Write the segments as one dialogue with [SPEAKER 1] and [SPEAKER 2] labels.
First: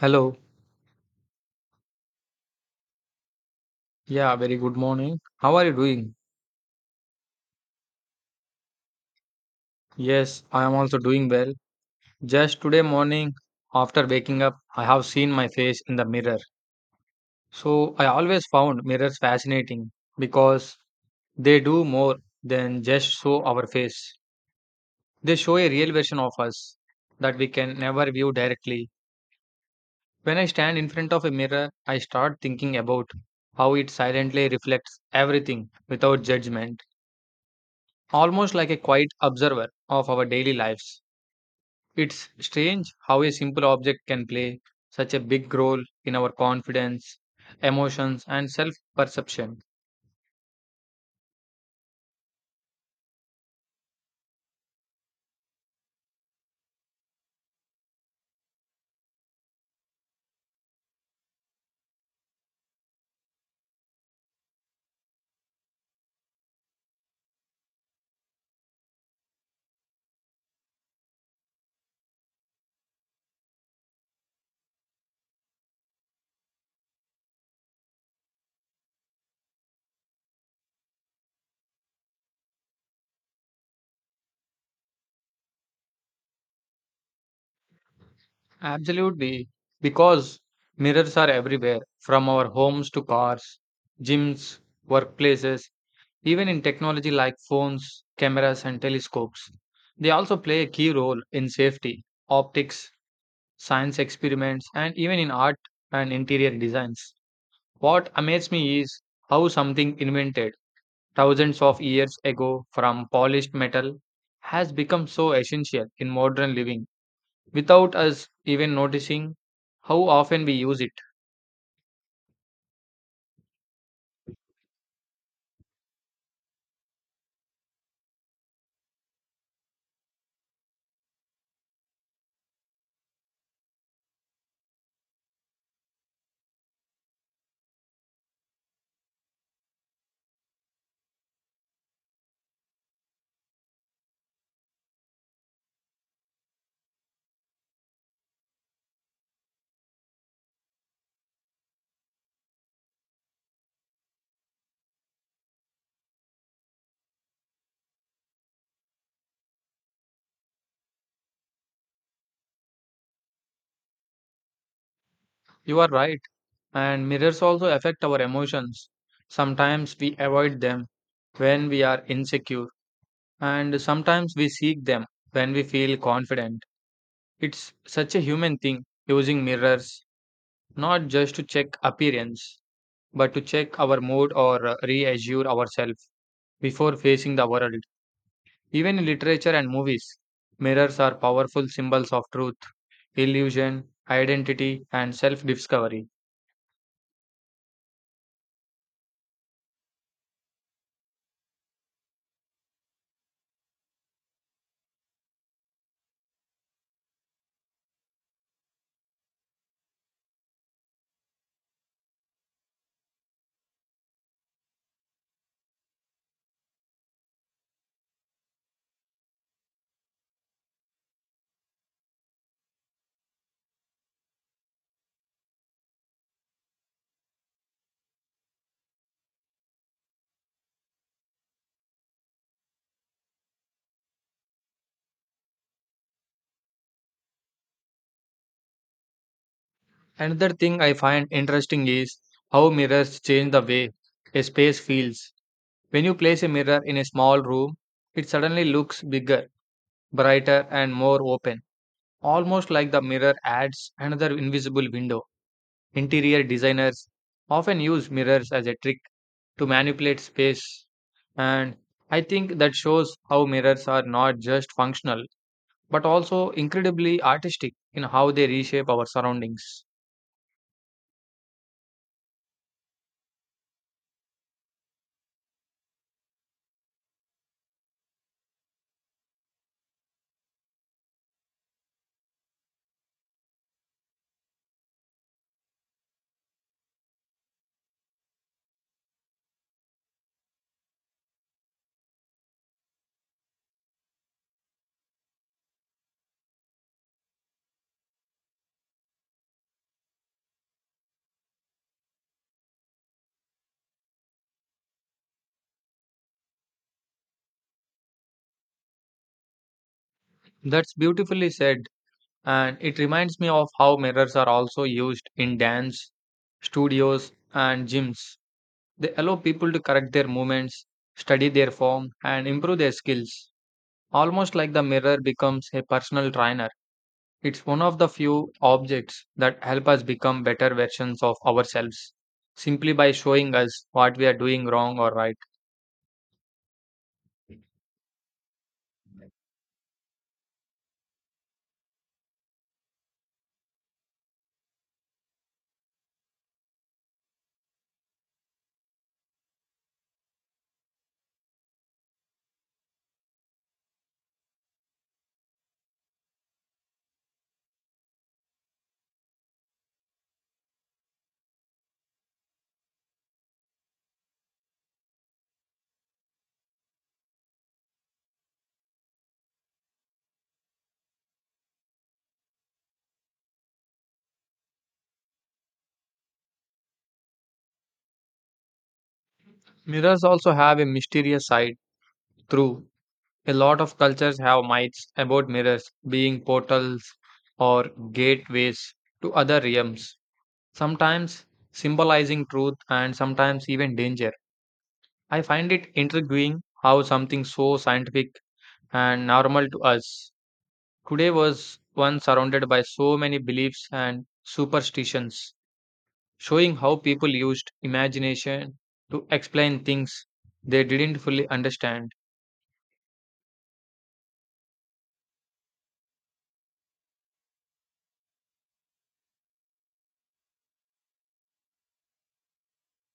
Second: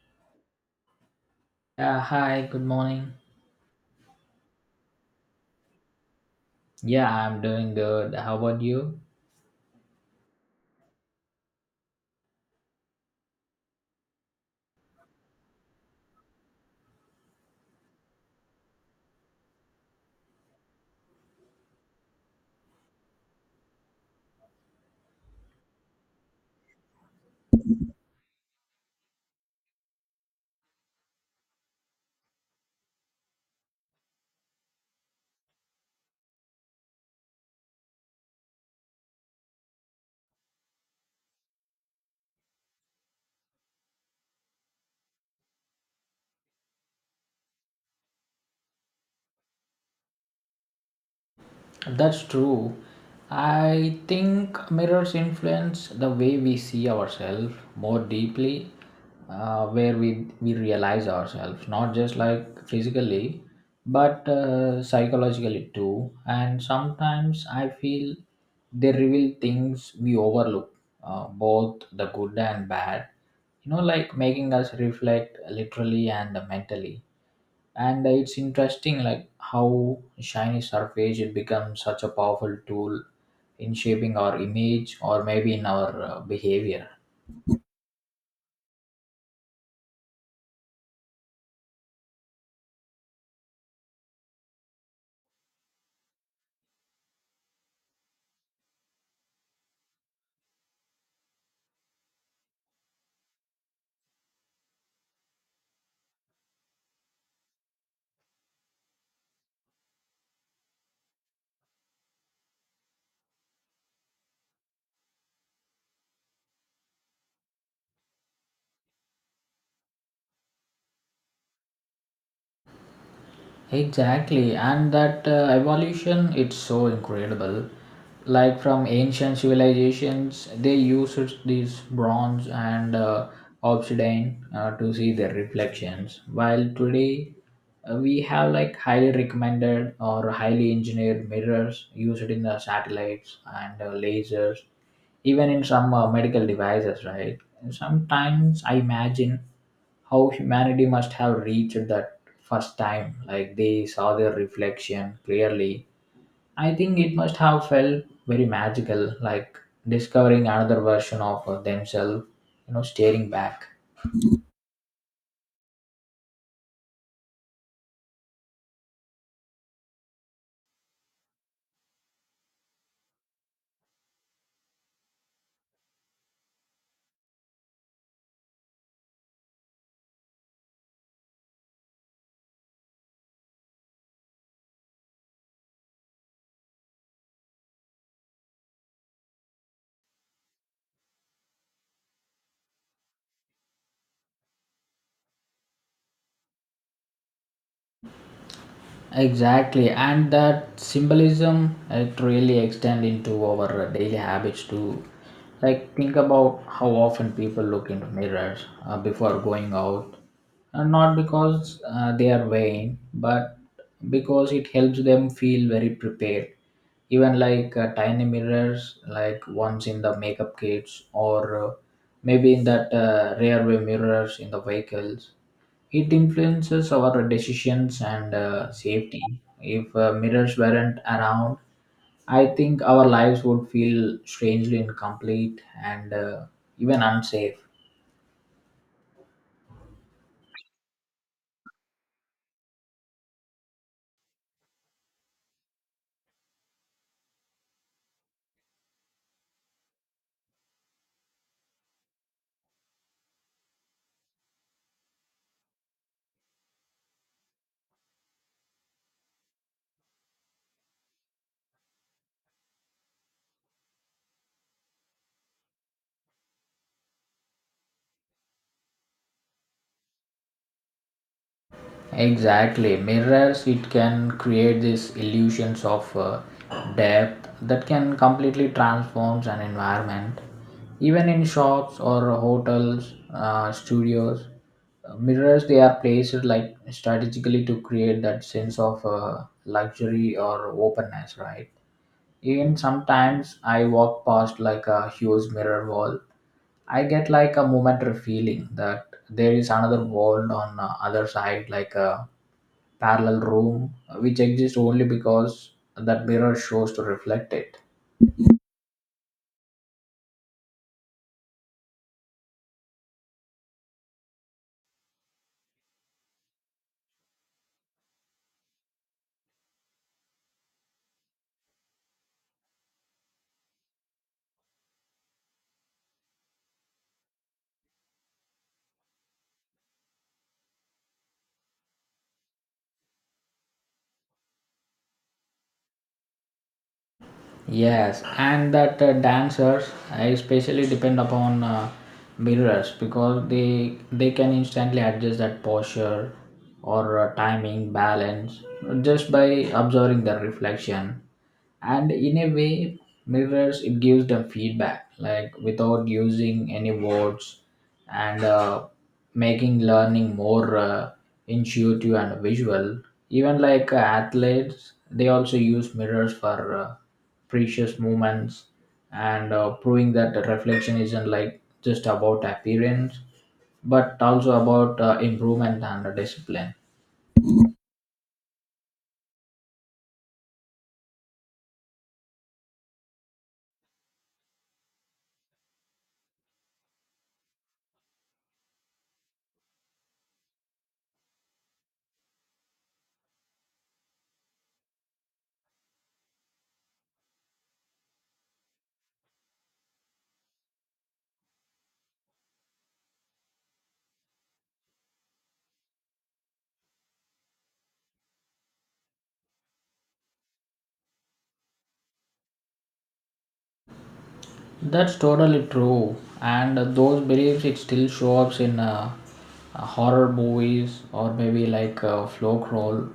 [SPEAKER 1] Hello.
[SPEAKER 2] Yeah, hi, good morning.
[SPEAKER 1] Yeah, very good morning. How are you doing?
[SPEAKER 2] Yeah, I'm doing good. How about you?
[SPEAKER 1] Yes, I am also doing well. Just today morning, after waking up, I have seen my face in the mirror. So I always found mirrors fascinating because they do more than just show our face. They show a real version of us that we can never view directly. When I stand in front of a mirror, I start thinking about how it silently reflects everything without judgment, almost like a quiet observer of our daily lives. It's strange how a simple object can play such a big role in our confidence, emotions, and self perception.
[SPEAKER 2] That's true. I think mirrors influence the way we see ourselves more deeply, where we realize ourselves, not just like physically, but psychologically too. And sometimes I feel they reveal things we overlook, both the good and bad, you know, like making us reflect literally and mentally, and it's interesting like how shiny surface it becomes such a powerful tool in shaping our image, or maybe in our behavior.
[SPEAKER 1] Absolutely, because mirrors are everywhere from our homes to cars, gyms, workplaces, even in technology like phones, cameras, and telescopes. They also play a key role in safety, optics, science experiments, and even in art and interior designs. What amazes me is how something invented thousands of years ago from polished metal has become so essential in modern living without us even noticing how often we use it.
[SPEAKER 2] Exactly, and that evolution, it's so incredible. Like from ancient civilizations, they used these bronze and obsidian to see their reflections. While today, we have like highly recommended or highly engineered mirrors used in the satellites and lasers, even in some medical devices, right? And sometimes I imagine how humanity must have reached that first time, like they saw their reflection clearly. I think it must have felt very magical, like discovering another version of themselves, you know, staring back.
[SPEAKER 1] You are right, and mirrors also affect our emotions. Sometimes we avoid them when we are insecure, and sometimes we seek them when we feel confident. It's such a human thing using mirrors not just to check appearance but to check our mood or reassure ourselves before facing the world. Even in literature and movies, mirrors are powerful symbols of truth, illusion, identity, and self discovery.
[SPEAKER 2] Exactly, and that symbolism, it really extend into our daily habits too. Like think about how often people look into mirrors before going out, and not because they are vain, but because it helps them feel very prepared. Even like tiny mirrors, like ones in the makeup kits, or maybe in that rearview mirrors in the vehicles, it influences our decisions and safety. If mirrors weren't around, I think our lives would feel strangely incomplete and even unsafe.
[SPEAKER 1] Another thing I find interesting is how mirrors change the way a space feels. When you place a mirror in a small room, it suddenly looks bigger, brighter, and more open, almost like the mirror adds another invisible window. Interior designers often use mirrors as a trick to manipulate space. And I think that shows how mirrors are not just functional, but also incredibly artistic in how they reshape our surroundings.
[SPEAKER 2] Exactly. Mirrors, it can create these illusions of depth that can completely transforms an environment. Even in shops or hotels, studios, mirrors, they are placed like strategically to create that sense of luxury or openness, right? Even sometimes I walk past like a huge mirror wall. I get like a momentary feeling that there is another world on the other side, like a parallel room, which exists only because that mirror shows to reflect it.
[SPEAKER 1] That's beautifully said, and it reminds me of how mirrors are also used in dance, studios, and gyms. They allow people to correct their movements, study their form, and improve their skills, almost like the mirror becomes a personal trainer. It's one of the few objects that help us become better versions of ourselves simply by showing us what we are doing wrong or right.
[SPEAKER 2] Yes, and that dancers especially depend upon mirrors, because they can instantly adjust that posture or timing balance just by observing their reflection. And in a way, mirrors, it gives them feedback like without using any words, and making learning more intuitive and visual. Even like athletes, they also use mirrors for. Precious moments, and proving that the reflection isn't like just about appearance, but also about improvement and discipline.
[SPEAKER 1] Mirrors also have a mysterious side through. A lot of cultures have myths about mirrors being portals or gateways to other realms, sometimes symbolizing truth and sometimes even danger. I find it intriguing how something so scientific and normal to us today was one surrounded by so many beliefs and superstitions, showing how people used imagination to explain things they didn't fully understand.
[SPEAKER 2] That's totally true. And those beliefs, it still show up in horror movies, or maybe like a folk role.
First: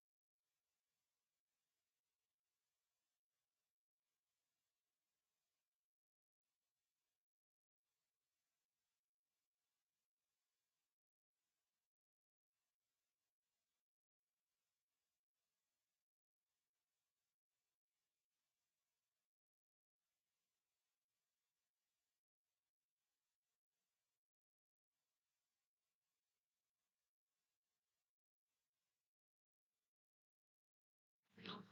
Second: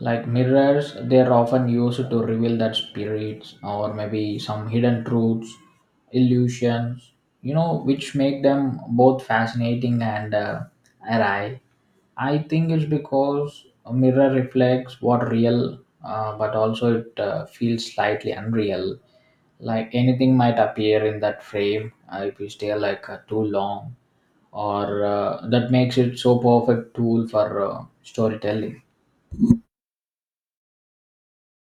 [SPEAKER 2] Like mirrors, they are often used to reveal that spirits, or maybe some hidden truths, illusions, you know, which make them both fascinating and awry. I think it's because a mirror reflects what real, but also it feels slightly unreal, like anything might appear in that frame if you stay like too long, or that makes it so perfect tool for storytelling.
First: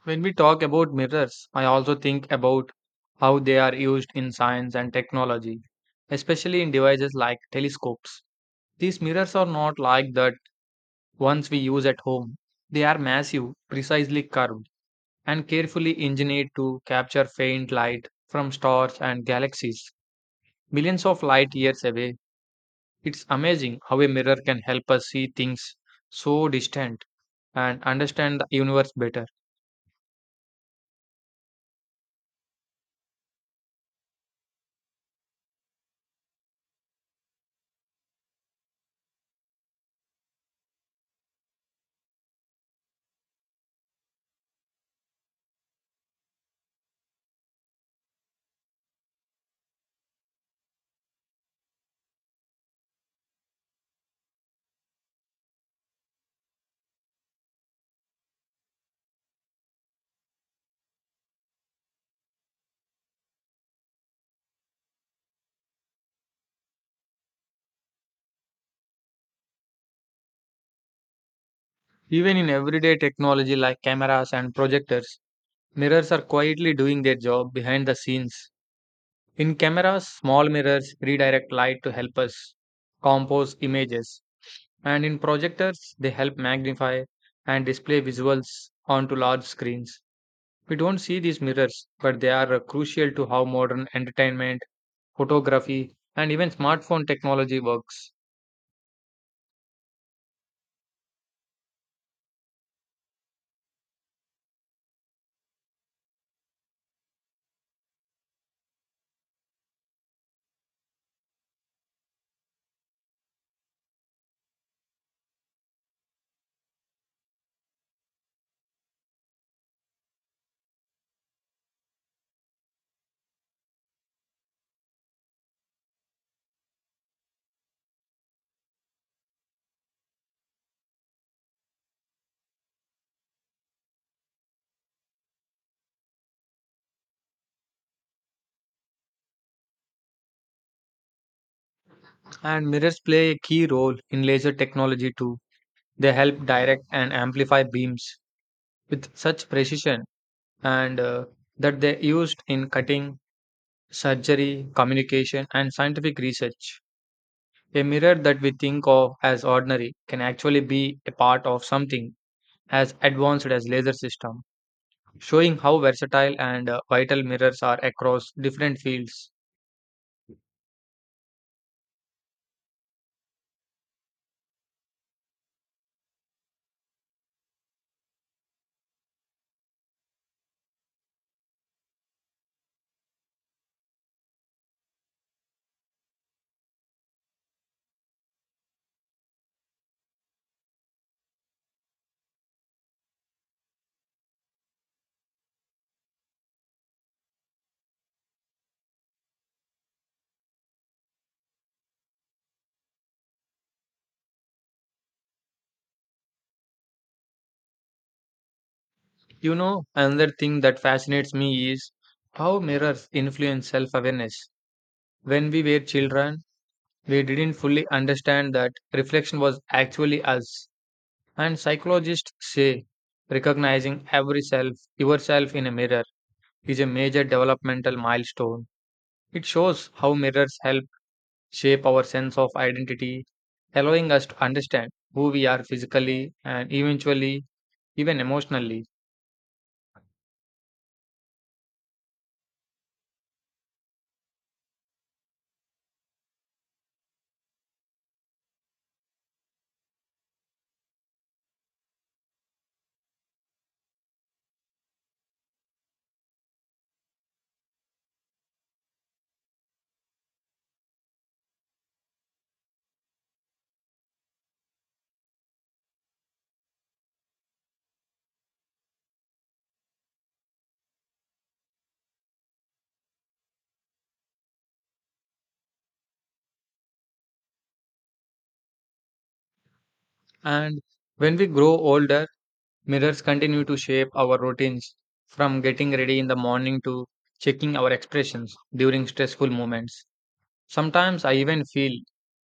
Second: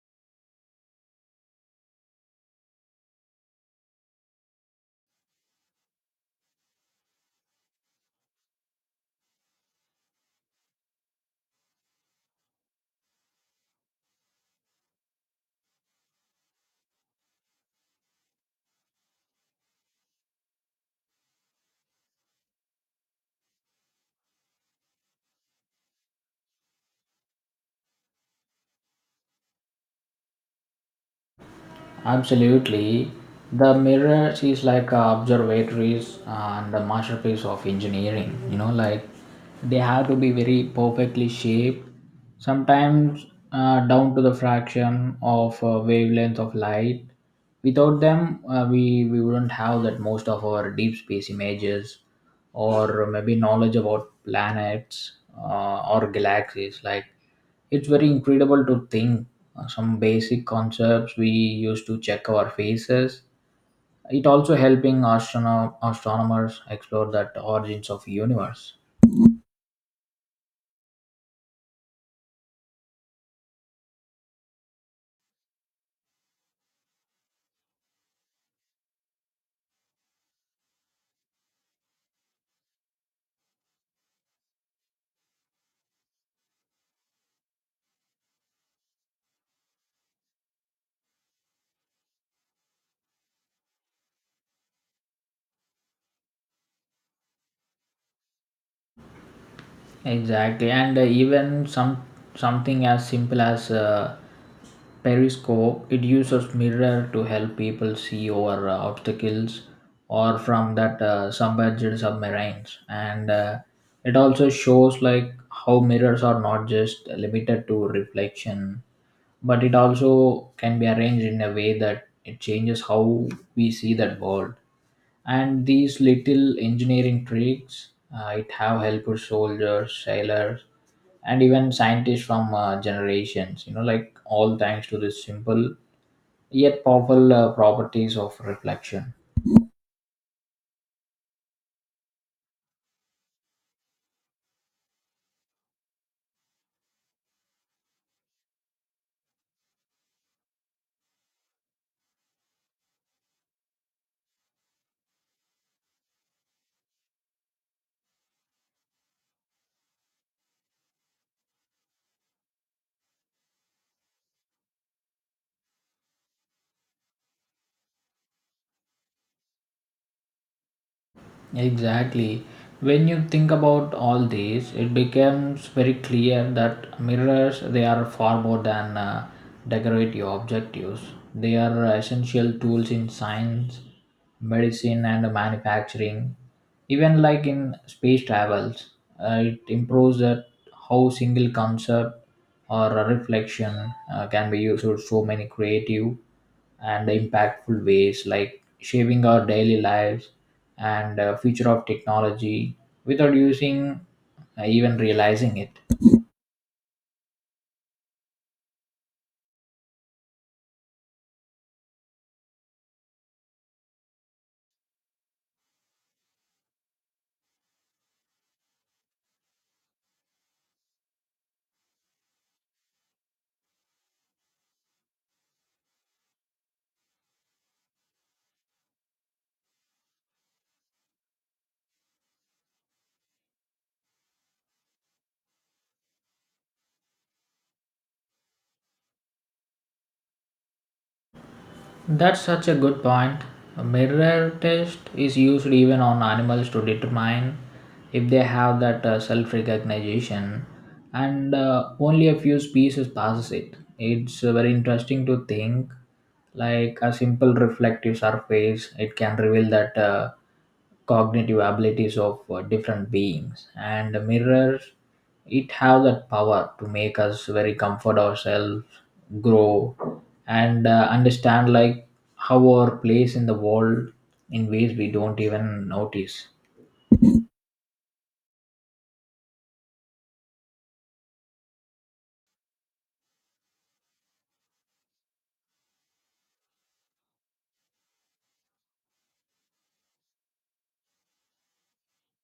[SPEAKER 1] When we talk about mirrors, I also think about how they are used in science and technology, especially in devices like telescopes. These mirrors are not like that ones we use at home. They are massive, precisely curved, and carefully engineered to capture faint light from stars and galaxies, millions of light years away. It's amazing how a mirror can help us see things so distant and understand the universe better.
[SPEAKER 2] Absolutely. The mirrors is like observatories and the masterpiece of engineering. You know, like they have to be very perfectly shaped, sometimes down to the fraction of wavelength of light. Without them, we wouldn't have that most of our deep space images, or maybe knowledge about planets or galaxies. Like it's very incredible to think some basic concepts we used to check our faces. It also helping astronomers explore that origins of universe.
[SPEAKER 1] Even in everyday technology like cameras and projectors, mirrors are quietly doing their job behind the scenes. In cameras, small mirrors redirect light to help us compose images, and in projectors, they help magnify and display visuals onto large screens. We don't see these mirrors, but they are crucial to how modern entertainment photography, and even smartphone technology works.
[SPEAKER 2] Exactly, and even some something as simple as periscope, it uses mirror to help people see over obstacles, or from that submerged submarines, and it also shows like how mirrors are not just limited to reflection, but it also can be arranged in a way that it changes how we see that world. And these little engineering tricks, it have helped soldiers sailors and even scientists from generations, you know, like all thanks to this simple yet powerful properties of reflection.
[SPEAKER 1] And mirrors play a key role in laser technology too. They help direct and amplify beams with such precision and that they used in cutting, surgery, communication, and scientific research. A mirror that we think of as ordinary can actually be a part of something as advanced as laser system, showing how versatile and vital mirrors are across different fields.
[SPEAKER 2] Exactly. When you think about all these, it becomes very clear that mirrors, they are far more than decorative objectives. They are essential tools in science, medicine, and manufacturing. Even like in space travels, it improves that how single concept or a reflection can be used for so many creative and impactful ways, like shaping our daily lives and future of technology without using even realizing it.
[SPEAKER 1] You know, another thing that fascinates me is how mirrors influence self awareness. When we were children, we didn't fully understand that reflection was actually us. And psychologists say recognizing every self, yourself in a mirror, is a major developmental milestone. It shows how mirrors help shape our sense of identity, allowing us to understand who we are physically and eventually, even emotionally.
[SPEAKER 2] That's such a good point. A mirror test is used even on animals to determine if they have that self-recognition, and only a few species passes it. It's very interesting to think like a simple reflective surface, it can reveal that cognitive abilities of different beings, and the mirror, it have that power to make us very comfort ourselves, grow, and understand like how our place in the world, in ways we don't even notice.
[SPEAKER 1] And when we grow older, mirrors continue to shape our routines from getting ready in the morning to checking our expressions during stressful moments. Sometimes I even feel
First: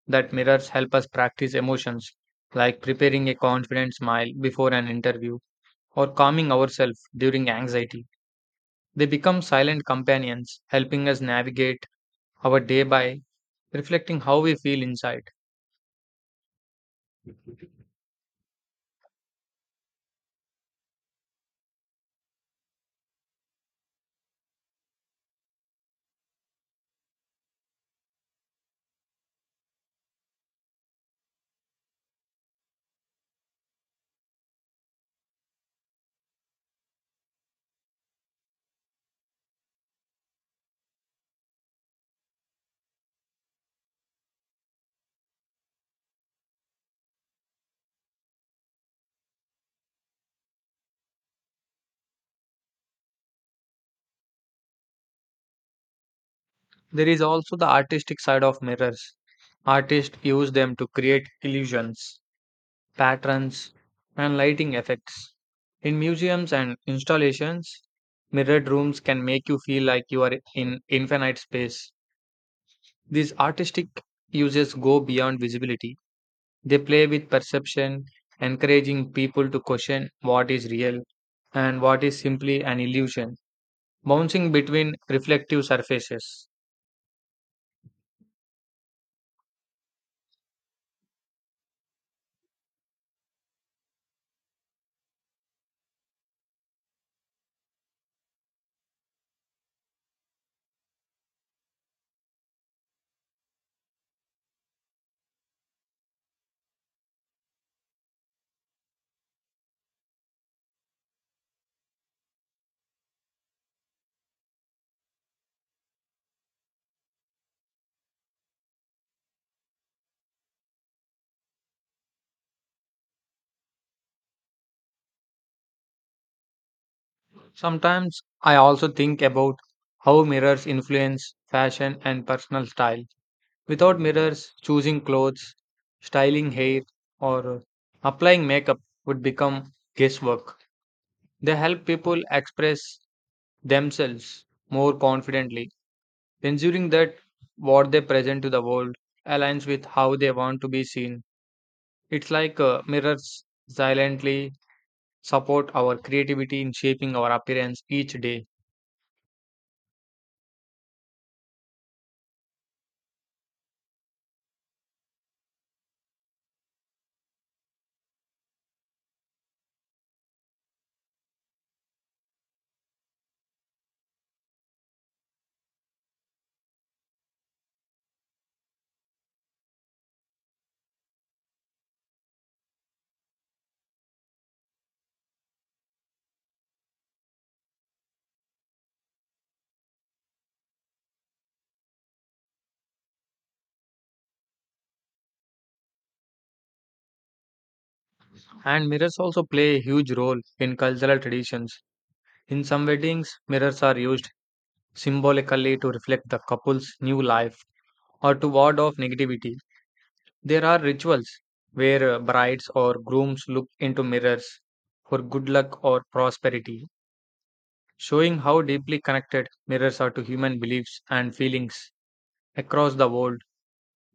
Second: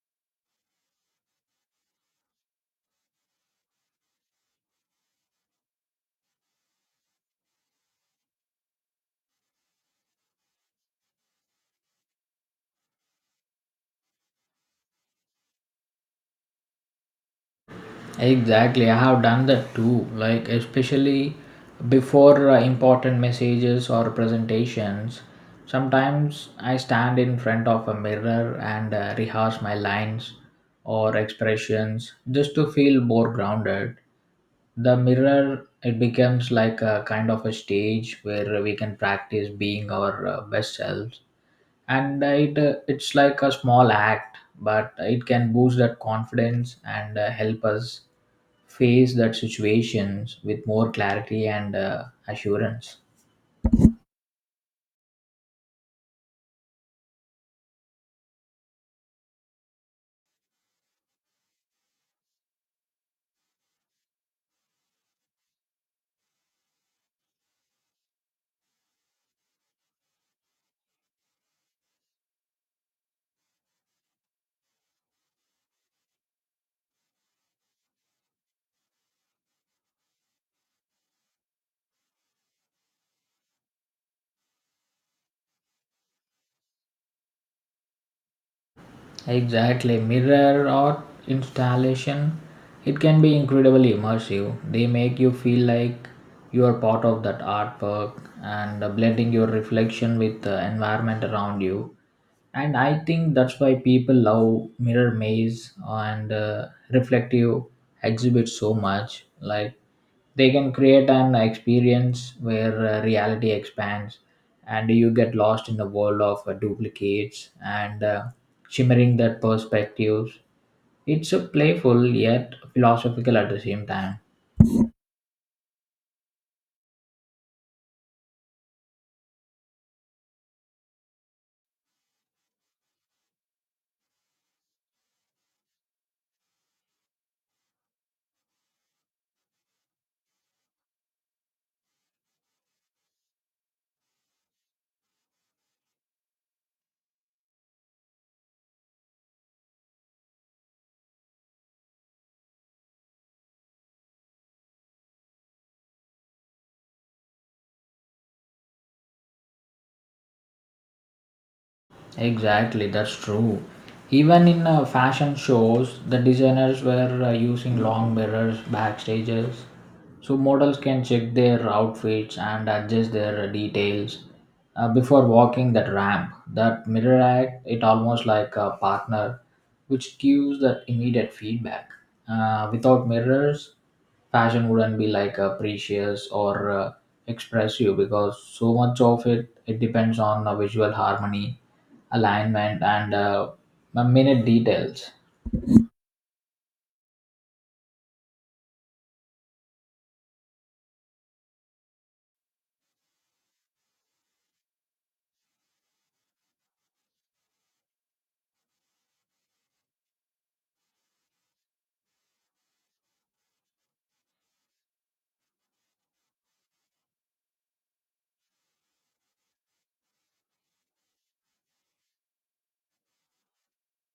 [SPEAKER 1] that mirrors help us practice emotions like preparing a confident smile before an interview or calming ourselves during anxiety. They become silent companions, helping us navigate our day by reflecting how we feel inside.
[SPEAKER 2] Exactly, I have done that too. Like, especially before important messages or presentations, sometimes I stand in front of a mirror and rehearse my lines or expressions just to feel more grounded. The mirror, it becomes like a kind of a stage where we can practice being our best selves. And it's like a small act, but it can boost that confidence and help us face that situations with more clarity and assurance.
[SPEAKER 1] There is also the artistic side of mirrors. Artists use them to create illusions patterns, and lighting effects. In museums and installations, mirrored rooms can make you feel like you are in infinite space. These artistic uses go beyond visibility. They play with perception, encouraging people to question what is real and what is simply an illusion, bouncing between reflective surfaces.
[SPEAKER 2] Exactly, mirror art installation, it can be incredibly immersive. They make you feel like you are part of that artwork, and blending your reflection with the environment around you. And I think that's why people love mirror maze and reflective exhibits so much. Like they can create an experience where reality expands and you get lost in the world of duplicates and shimmering that perspectives. It's a playful yet philosophical at the same time.
[SPEAKER 1] Sometimes I also think about how mirrors influence fashion and personal style. Without mirrors, choosing clothes, styling hair, or applying makeup would become guesswork. They help people express themselves more confidently, ensuring that what they present to the world aligns with how they want to be seen. It's like mirrors silently support our creativity in shaping our appearance each day.
[SPEAKER 2] Exactly, that's true. Even in fashion shows, the designers were using long mirrors backstages so models can check their outfits and adjust their details before walking that ramp. That mirror act, it almost like a partner which gives that immediate feedback. Without mirrors, fashion wouldn't be like precious or expressive, because so much of it, it depends on visual harmony, alignment, and minute details.
[SPEAKER 1] And mirrors also play a huge role in cultural traditions. In some weddings, mirrors are used symbolically to reflect the couple's new life or to ward off negativity. There are rituals where brides or grooms look into mirrors for good luck or prosperity, showing how deeply connected mirrors are to human beliefs and feelings across the world.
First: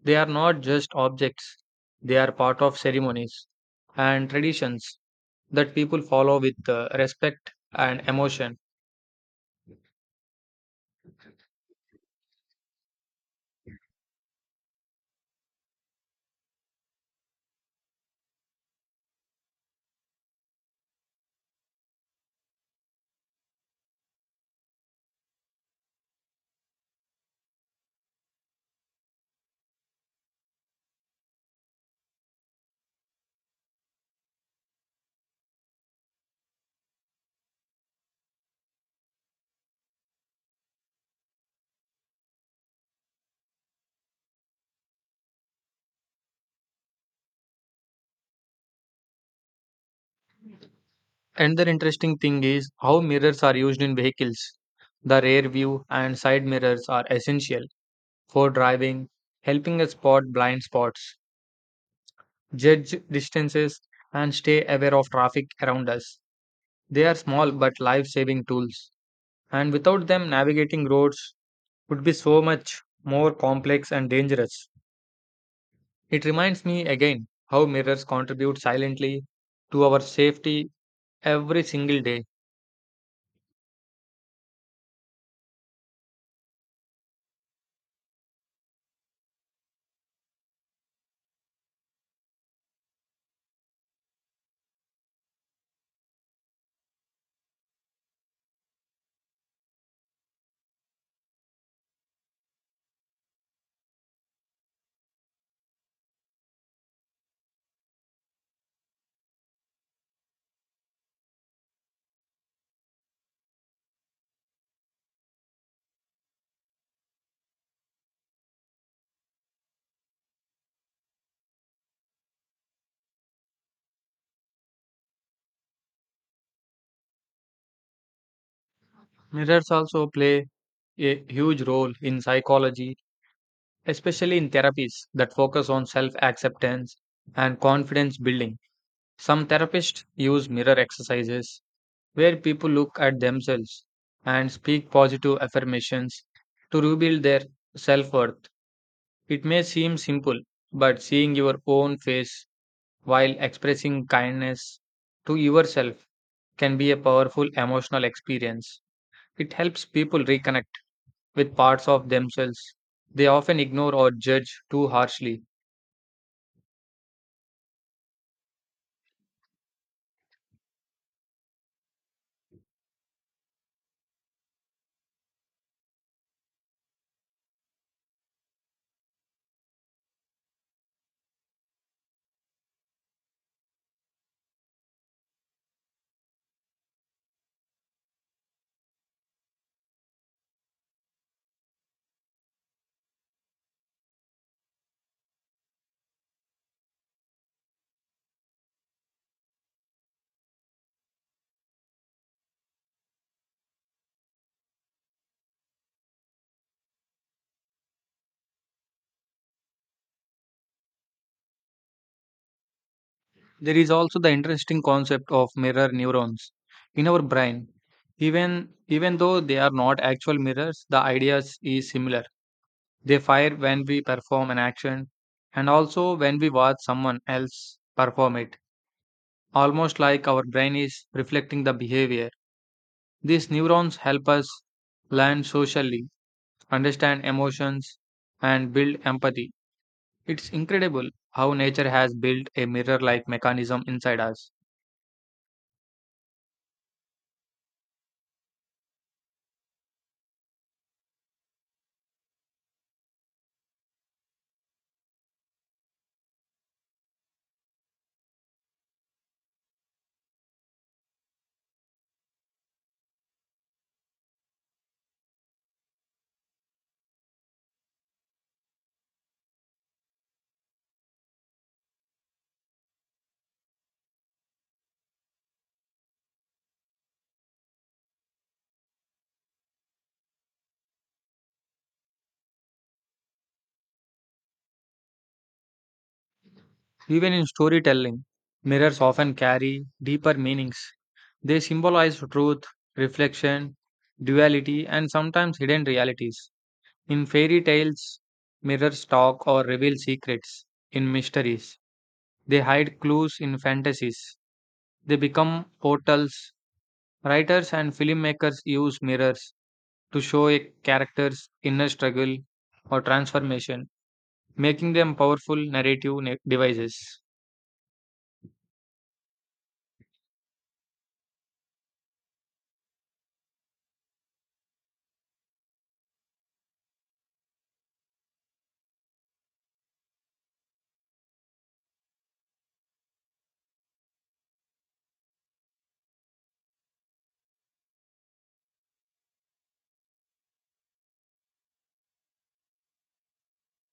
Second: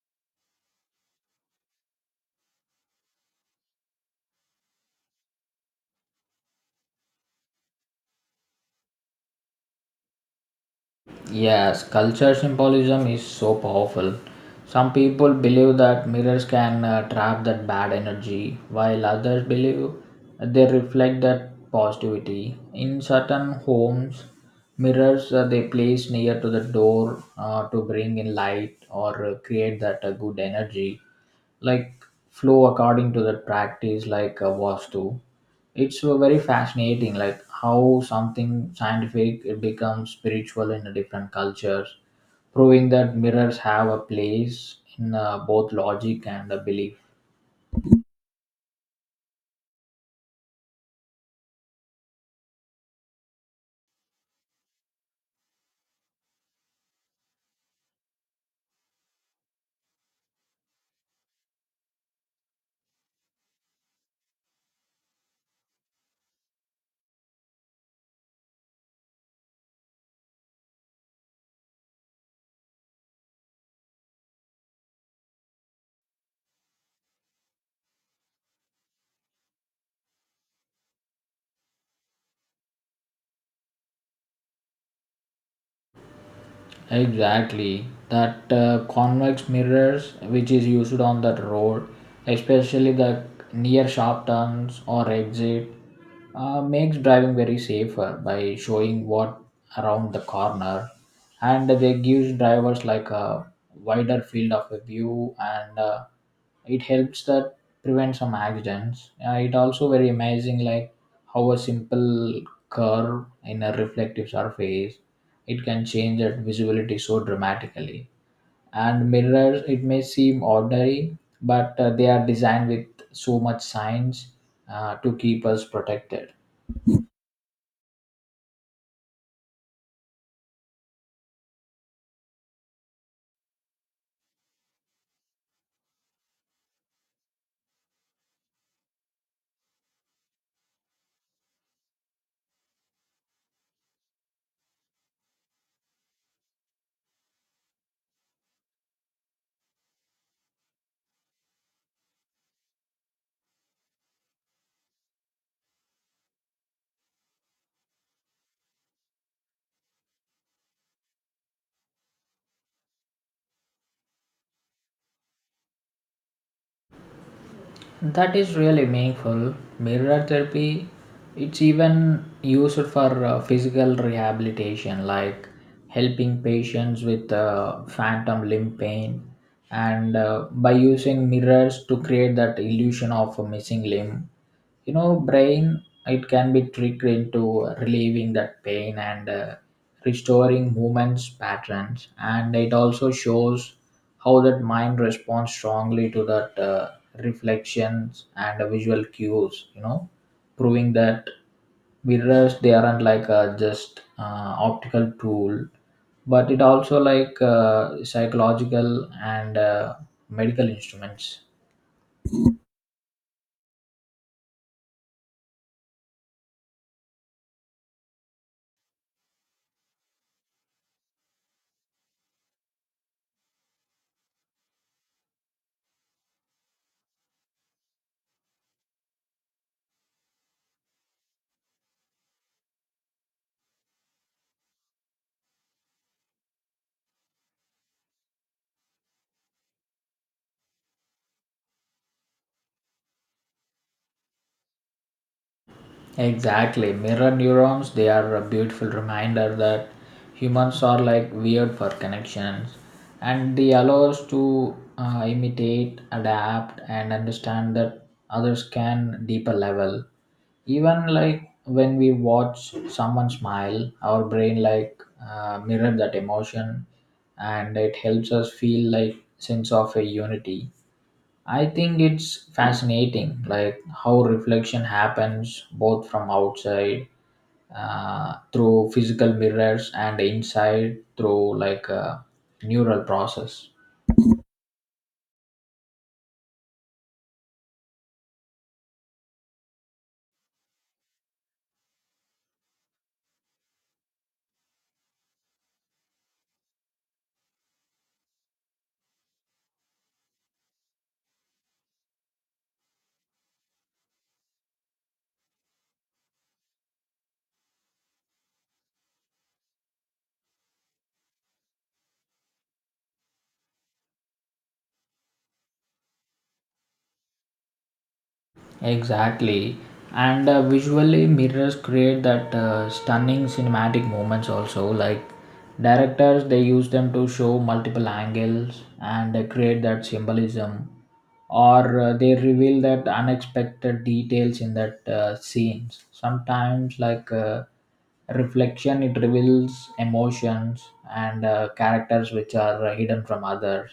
[SPEAKER 1] They are not just objects, they are part of ceremonies and traditions that people follow with respect and emotion.
[SPEAKER 2] Yes, culture symbolism is so powerful. Some people believe that mirrors can trap that bad energy, while others believe they reflect that positivity. In certain homes, mirrors they place near to the door to bring in light, or create that good energy like flow according to the practice, like was to, it's very fascinating like how something scientific it becomes spiritual in a different cultures, proving that mirrors have a place in both logic and belief.
[SPEAKER 1] Another interesting thing is how mirrors are used in vehicles. The rear view and side mirrors are essential for driving, helping us spot blind spots, judge distances, and stay aware of traffic around us. They are small but life saving tools, and without them, navigating roads would be so much more complex and dangerous. It reminds me again how mirrors contribute silently to our safety every single day.
[SPEAKER 2] Exactly. That convex mirrors, which is used on that road, especially the near sharp turns or exit, makes driving very safer by showing what around the corner, and they gives drivers like a wider field of a view and. It helps that prevent some accidents. It also very amazing like how a simple curve in a reflective surface, it can change that visibility so dramatically. And mirrors, it may seem ordinary, but they are designed with so much science to keep us protected.
[SPEAKER 1] Mirrors also play a huge role in psychology, especially in therapies that focus on self acceptance and confidence building. Some therapists use mirror exercises where people look at themselves and speak positive affirmations to rebuild their self worth. It may seem simple, but seeing your own face while expressing kindness to yourself can be a powerful emotional experience. It helps people reconnect with parts of themselves they often ignore or judge too harshly.
[SPEAKER 2] That is really meaningful. Mirror therapy, it's even used for physical rehabilitation, like helping patients with phantom limb pain, and by using mirrors to create that illusion of a missing limb, you know, brain it can be tricked into relieving that pain and restoring movements patterns. And it also shows how that mind responds strongly to that reflections and visual cues, you know, proving that mirrors, they aren't like a just optical tool, but it also like psychological and medical instruments.
[SPEAKER 1] There is also the interesting concept of mirror neurons in our brain. Even though they are not actual mirrors, the ideas is similar. They fire when we perform an action and also when we watch someone else perform it, almost like our brain is reflecting the behavior. These neurons help us learn socially, understand emotions, and build empathy. It's incredible how nature has built a mirror like mechanism inside us.
[SPEAKER 2] Exactly. Mirror neurons, they are a beautiful reminder that humans are like weird for connections, and they allow us to imitate, adapt, and understand that others can deeper level. Even like when we watch someone smile, our brain like mirror that emotion, and it helps us feel like sense of a unity. I think it's fascinating, like how reflection happens both from outside through physical mirrors and inside through like a neural process.
[SPEAKER 1] Even in storytelling, mirrors often carry deeper meanings. They symbolize truth, reflection, duality, and sometimes hidden realities. In fairy tales, mirrors talk or reveal secrets. In mysteries, they hide clues in fantasies. They become portals. Writers and filmmakers use mirrors to show a character's inner struggle or transformation, making them powerful narrative devices.
[SPEAKER 2] Exactly. And visually, mirrors create that stunning cinematic moments also. Like directors, they use them to show multiple angles and create that symbolism, or they reveal that unexpected details in that scenes. Sometimes, like reflection, it reveals emotions and characters which are hidden from others,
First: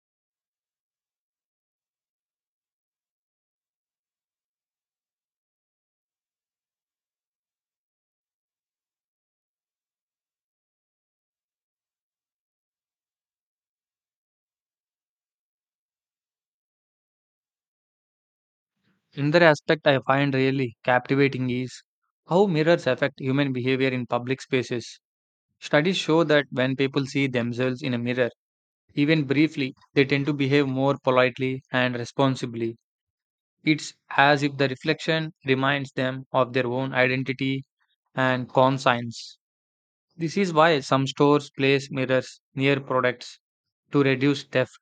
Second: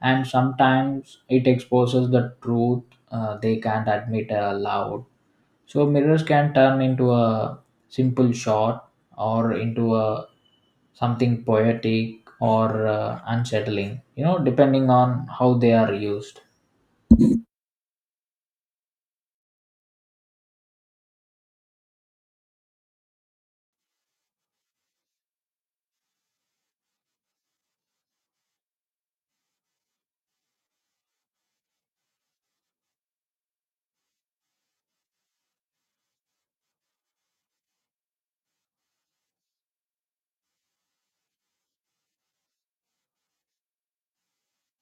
[SPEAKER 2] and sometimes it exposes the truth they can't admit aloud. So mirrors can turn into a simple shot, or into a something poetic or unsettling, you know, depending on how they are used.
[SPEAKER 1] Another aspect I find really captivating is how mirrors affect human behavior in public spaces. Studies show that when people see themselves in a mirror, even briefly, they tend to behave more politely and responsibly. It's as if the reflection reminds them of their own identity and conscience. This is why some stores place mirrors near products to reduce theft.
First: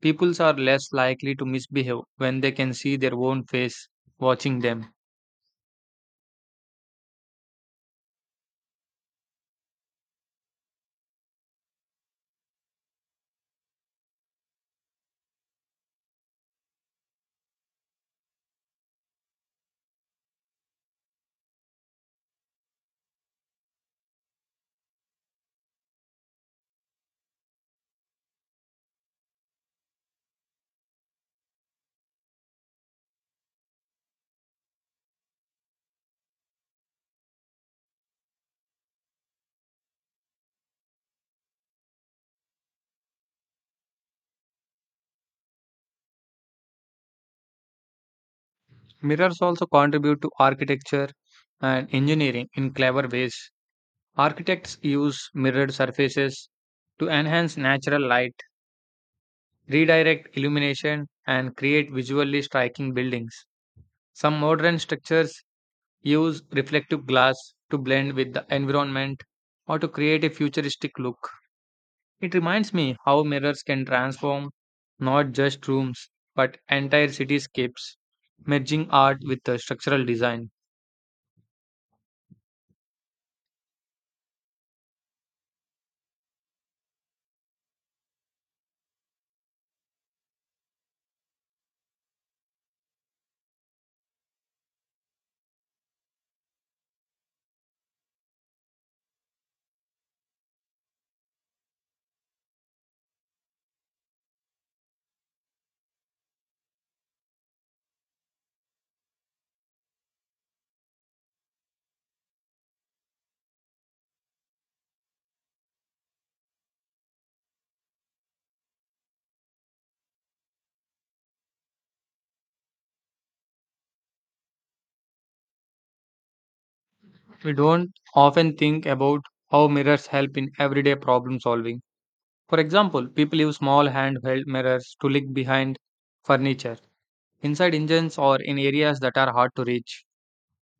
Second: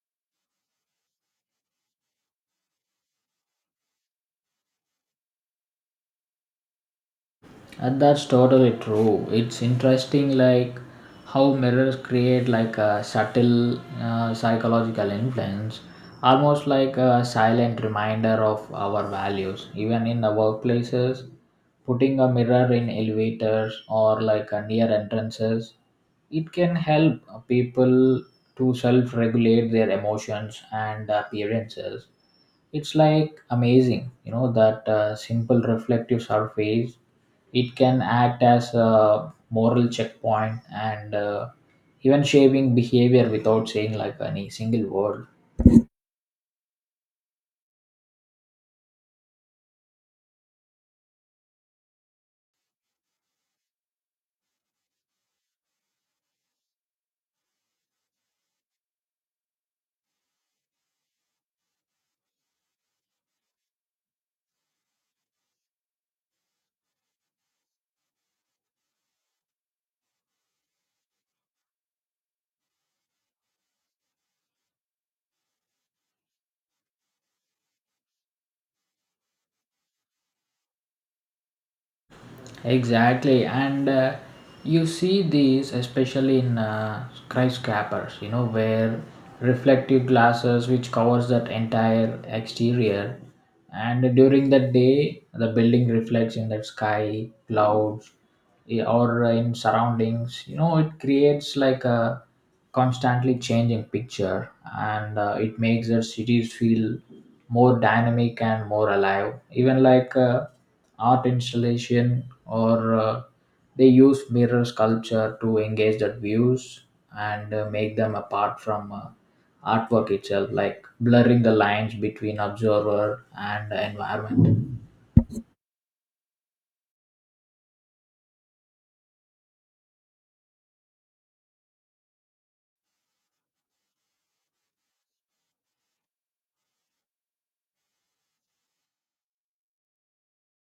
[SPEAKER 1] Peoples are less likely to misbehave when they can see their own face watching them.
[SPEAKER 2] And that's totally true. It's interesting, like how mirrors create like a subtle psychological influence, almost like a silent reminder of our values. Even in the workplaces, putting a mirror in elevators or like a near entrances, it can help people to self-regulate their emotions and appearances. It's like amazing, you know, that simple reflective surface, it can act as a moral checkpoint and even shaping behavior without saying like any single word.
[SPEAKER 1] Mirrors also contribute to architecture and engineering in clever ways. Architects use mirrored surfaces to enhance natural light, redirect illumination, and create visually striking buildings. Some modern structures use reflective glass to blend with the environment or to create a futuristic look. It reminds me how mirrors can transform not just rooms but entire cityscapes, merging art with the structural design.
[SPEAKER 2] Exactly, and you see these especially in skyscrapers, you know, where reflective glasses which covers that entire exterior, and during the day the building reflects in that sky, clouds, eh, or in surroundings. You know, it creates like a constantly changing picture, and it makes the cities feel more dynamic and more alive. Even like art installation, or they use mirror sculpture to engage the views and make them apart from artwork itself, like blurring the lines between observer and environment.
[SPEAKER 1] We don't often think about how mirrors help in everyday problem solving. For example, people use small handheld mirrors to look behind furniture, inside engines, or in areas that are hard to reach.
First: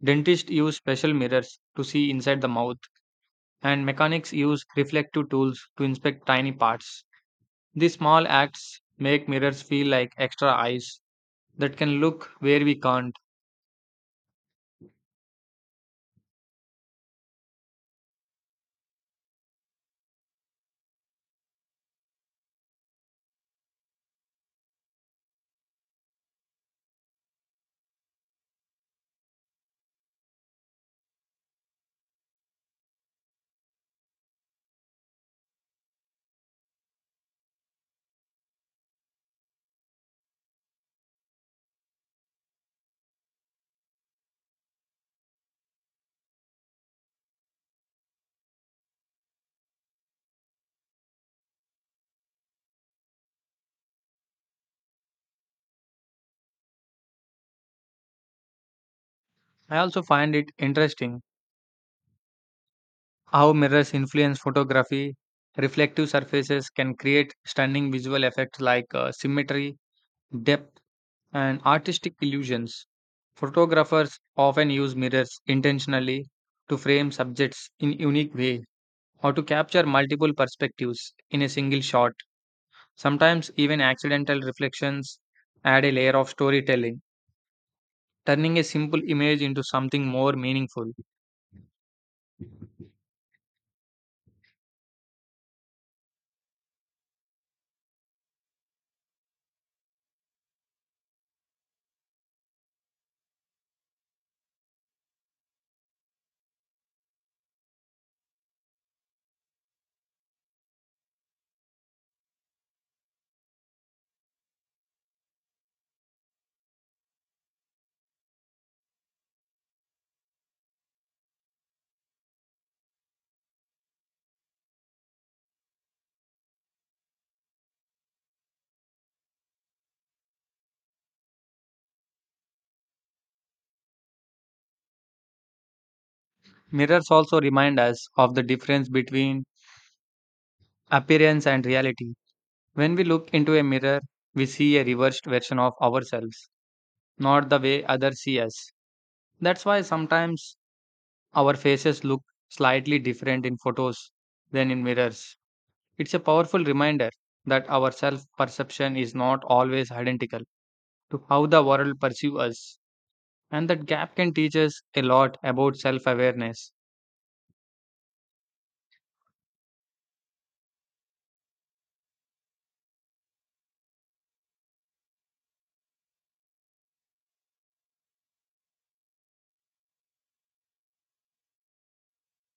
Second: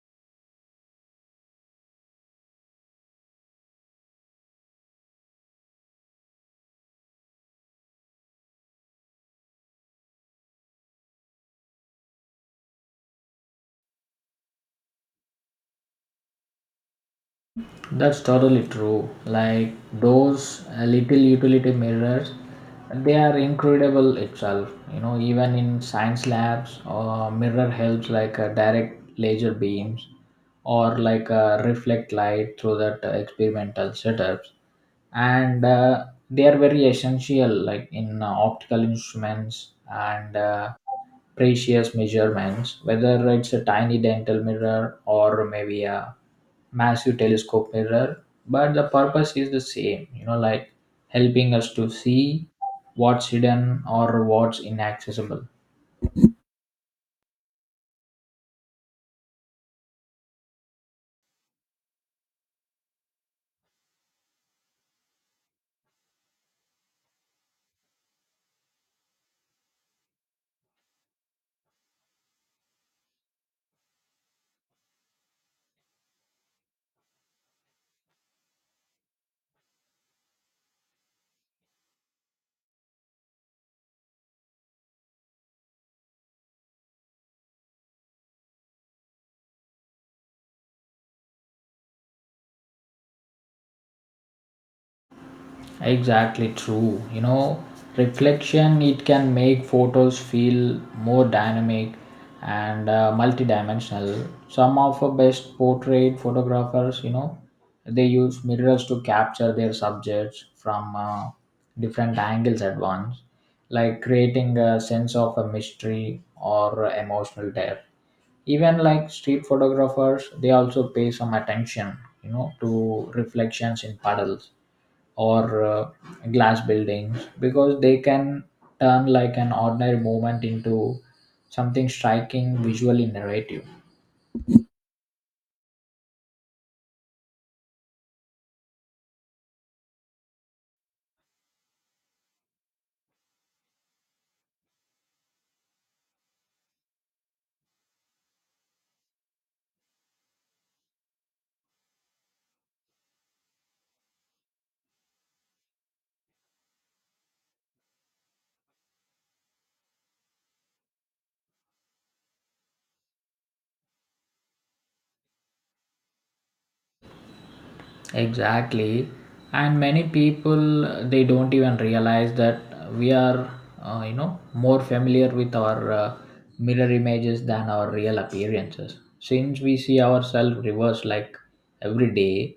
[SPEAKER 1] Dentists use special mirrors to see inside the mouth, and mechanics use reflective tools to inspect tiny parts. These small acts make mirrors feel like extra eyes that can look where we can't.
[SPEAKER 2] That's totally true. Like those little utility mirrors, they are incredible itself. You know, even in science labs, mirror helps like direct laser beams or like reflect light through that experimental setups, and they are very essential like in optical instruments and precious measurements. Whether it's a tiny dental mirror or maybe a massive telescope mirror, but the purpose is the same, you know, like helping us to see what's hidden or what's inaccessible.
[SPEAKER 1] I also find it interesting how mirrors influence photography. Reflective surfaces can create stunning visual effects like symmetry, depth, and artistic illusions. Photographers often use mirrors intentionally to frame subjects in unique way or to capture multiple perspectives in a single shot. Sometimes even accidental reflections add a layer of storytelling, turning a simple image into something more meaningful.
[SPEAKER 2] Exactly true. You know, reflection it can make photos feel more dynamic and multidimensional. Some of the best portrait photographers, you know, they use mirrors to capture their subjects from different angles at once, like creating a sense of a mystery or emotional depth. Even like street photographers, they also pay some attention, you know, to reflections in puddles or glass buildings, because they can turn like an ordinary moment into something striking visually narrative.
[SPEAKER 1] Mirrors also remind us of the difference between appearance and reality. When we look into a mirror, we see a reversed version of ourselves, not the way others see us. That's why sometimes our faces look slightly different in photos than in mirrors. It's a powerful reminder that our self perception is not always identical to how the world perceives us, and that gap can teach us a lot about self awareness.
[SPEAKER 2] Exactly. And many people they don't even realize that we are you know more familiar with our mirror images than our real appearances. Since we see ourselves reversed like every day,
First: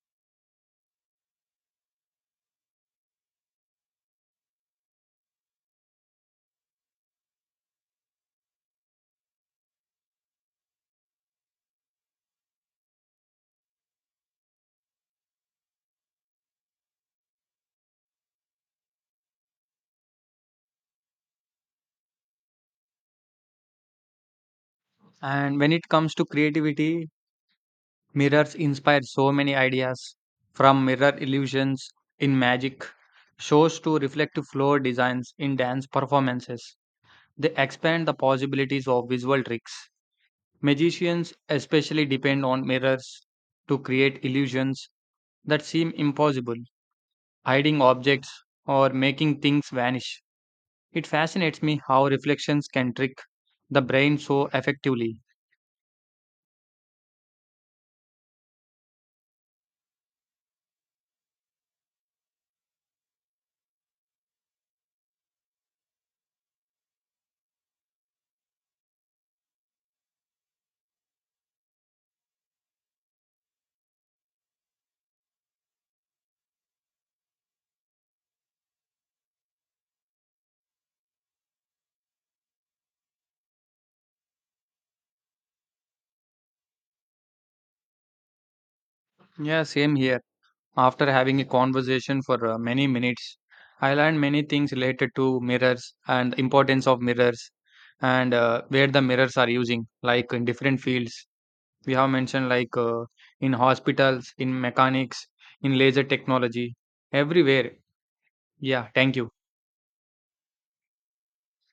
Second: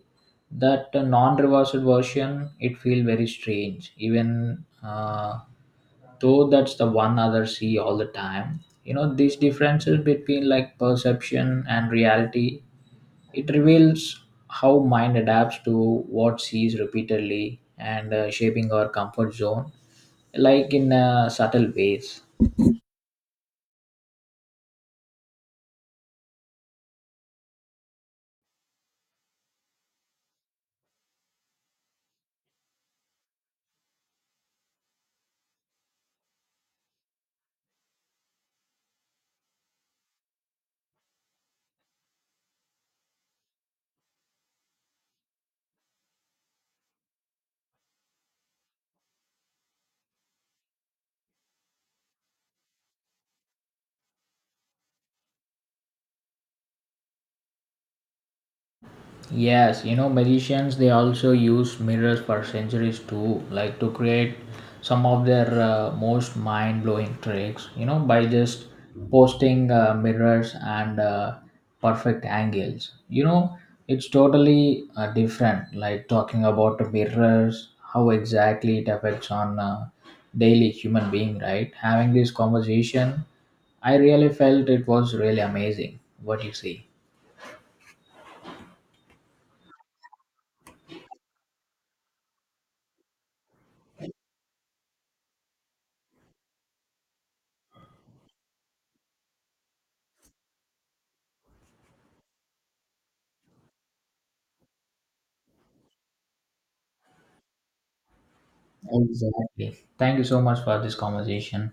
[SPEAKER 2] that non-reversed version it feels very strange. Even though that's the one others see all the time, you know, these differences between like perception and reality, it reveals how mind adapts to what sees repeatedly and shaping our comfort zone, like in subtle ways.
[SPEAKER 1] And when it comes to creativity, mirrors inspire so many ideas from mirror illusions in magic shows to reflective floor designs in dance performances. They expand the possibilities of visual tricks. Magicians especially depend on mirrors to create illusions that seem impossible, hiding objects or making things vanish. It fascinates me how reflections can trick the brain so effectively.
[SPEAKER 2] Yes, you know, magicians they also use mirrors for centuries too, like to create some of their most mind blowing tricks, you know, by just posting mirrors and perfect angles. You know, it's totally different, like talking about the mirrors, how exactly it affects on daily human being, right? Having this conversation, I really felt it was really amazing. What do you see?
[SPEAKER 1] Yeah, same here. After having a conversation for many minutes, I learned many things related to mirrors and importance of mirrors and where the mirrors are using like in different fields we have mentioned like in hospitals, in mechanics, in laser technology, everywhere. Yeah, thank you.
[SPEAKER 2] Exactly. Thank you so much for this conversation.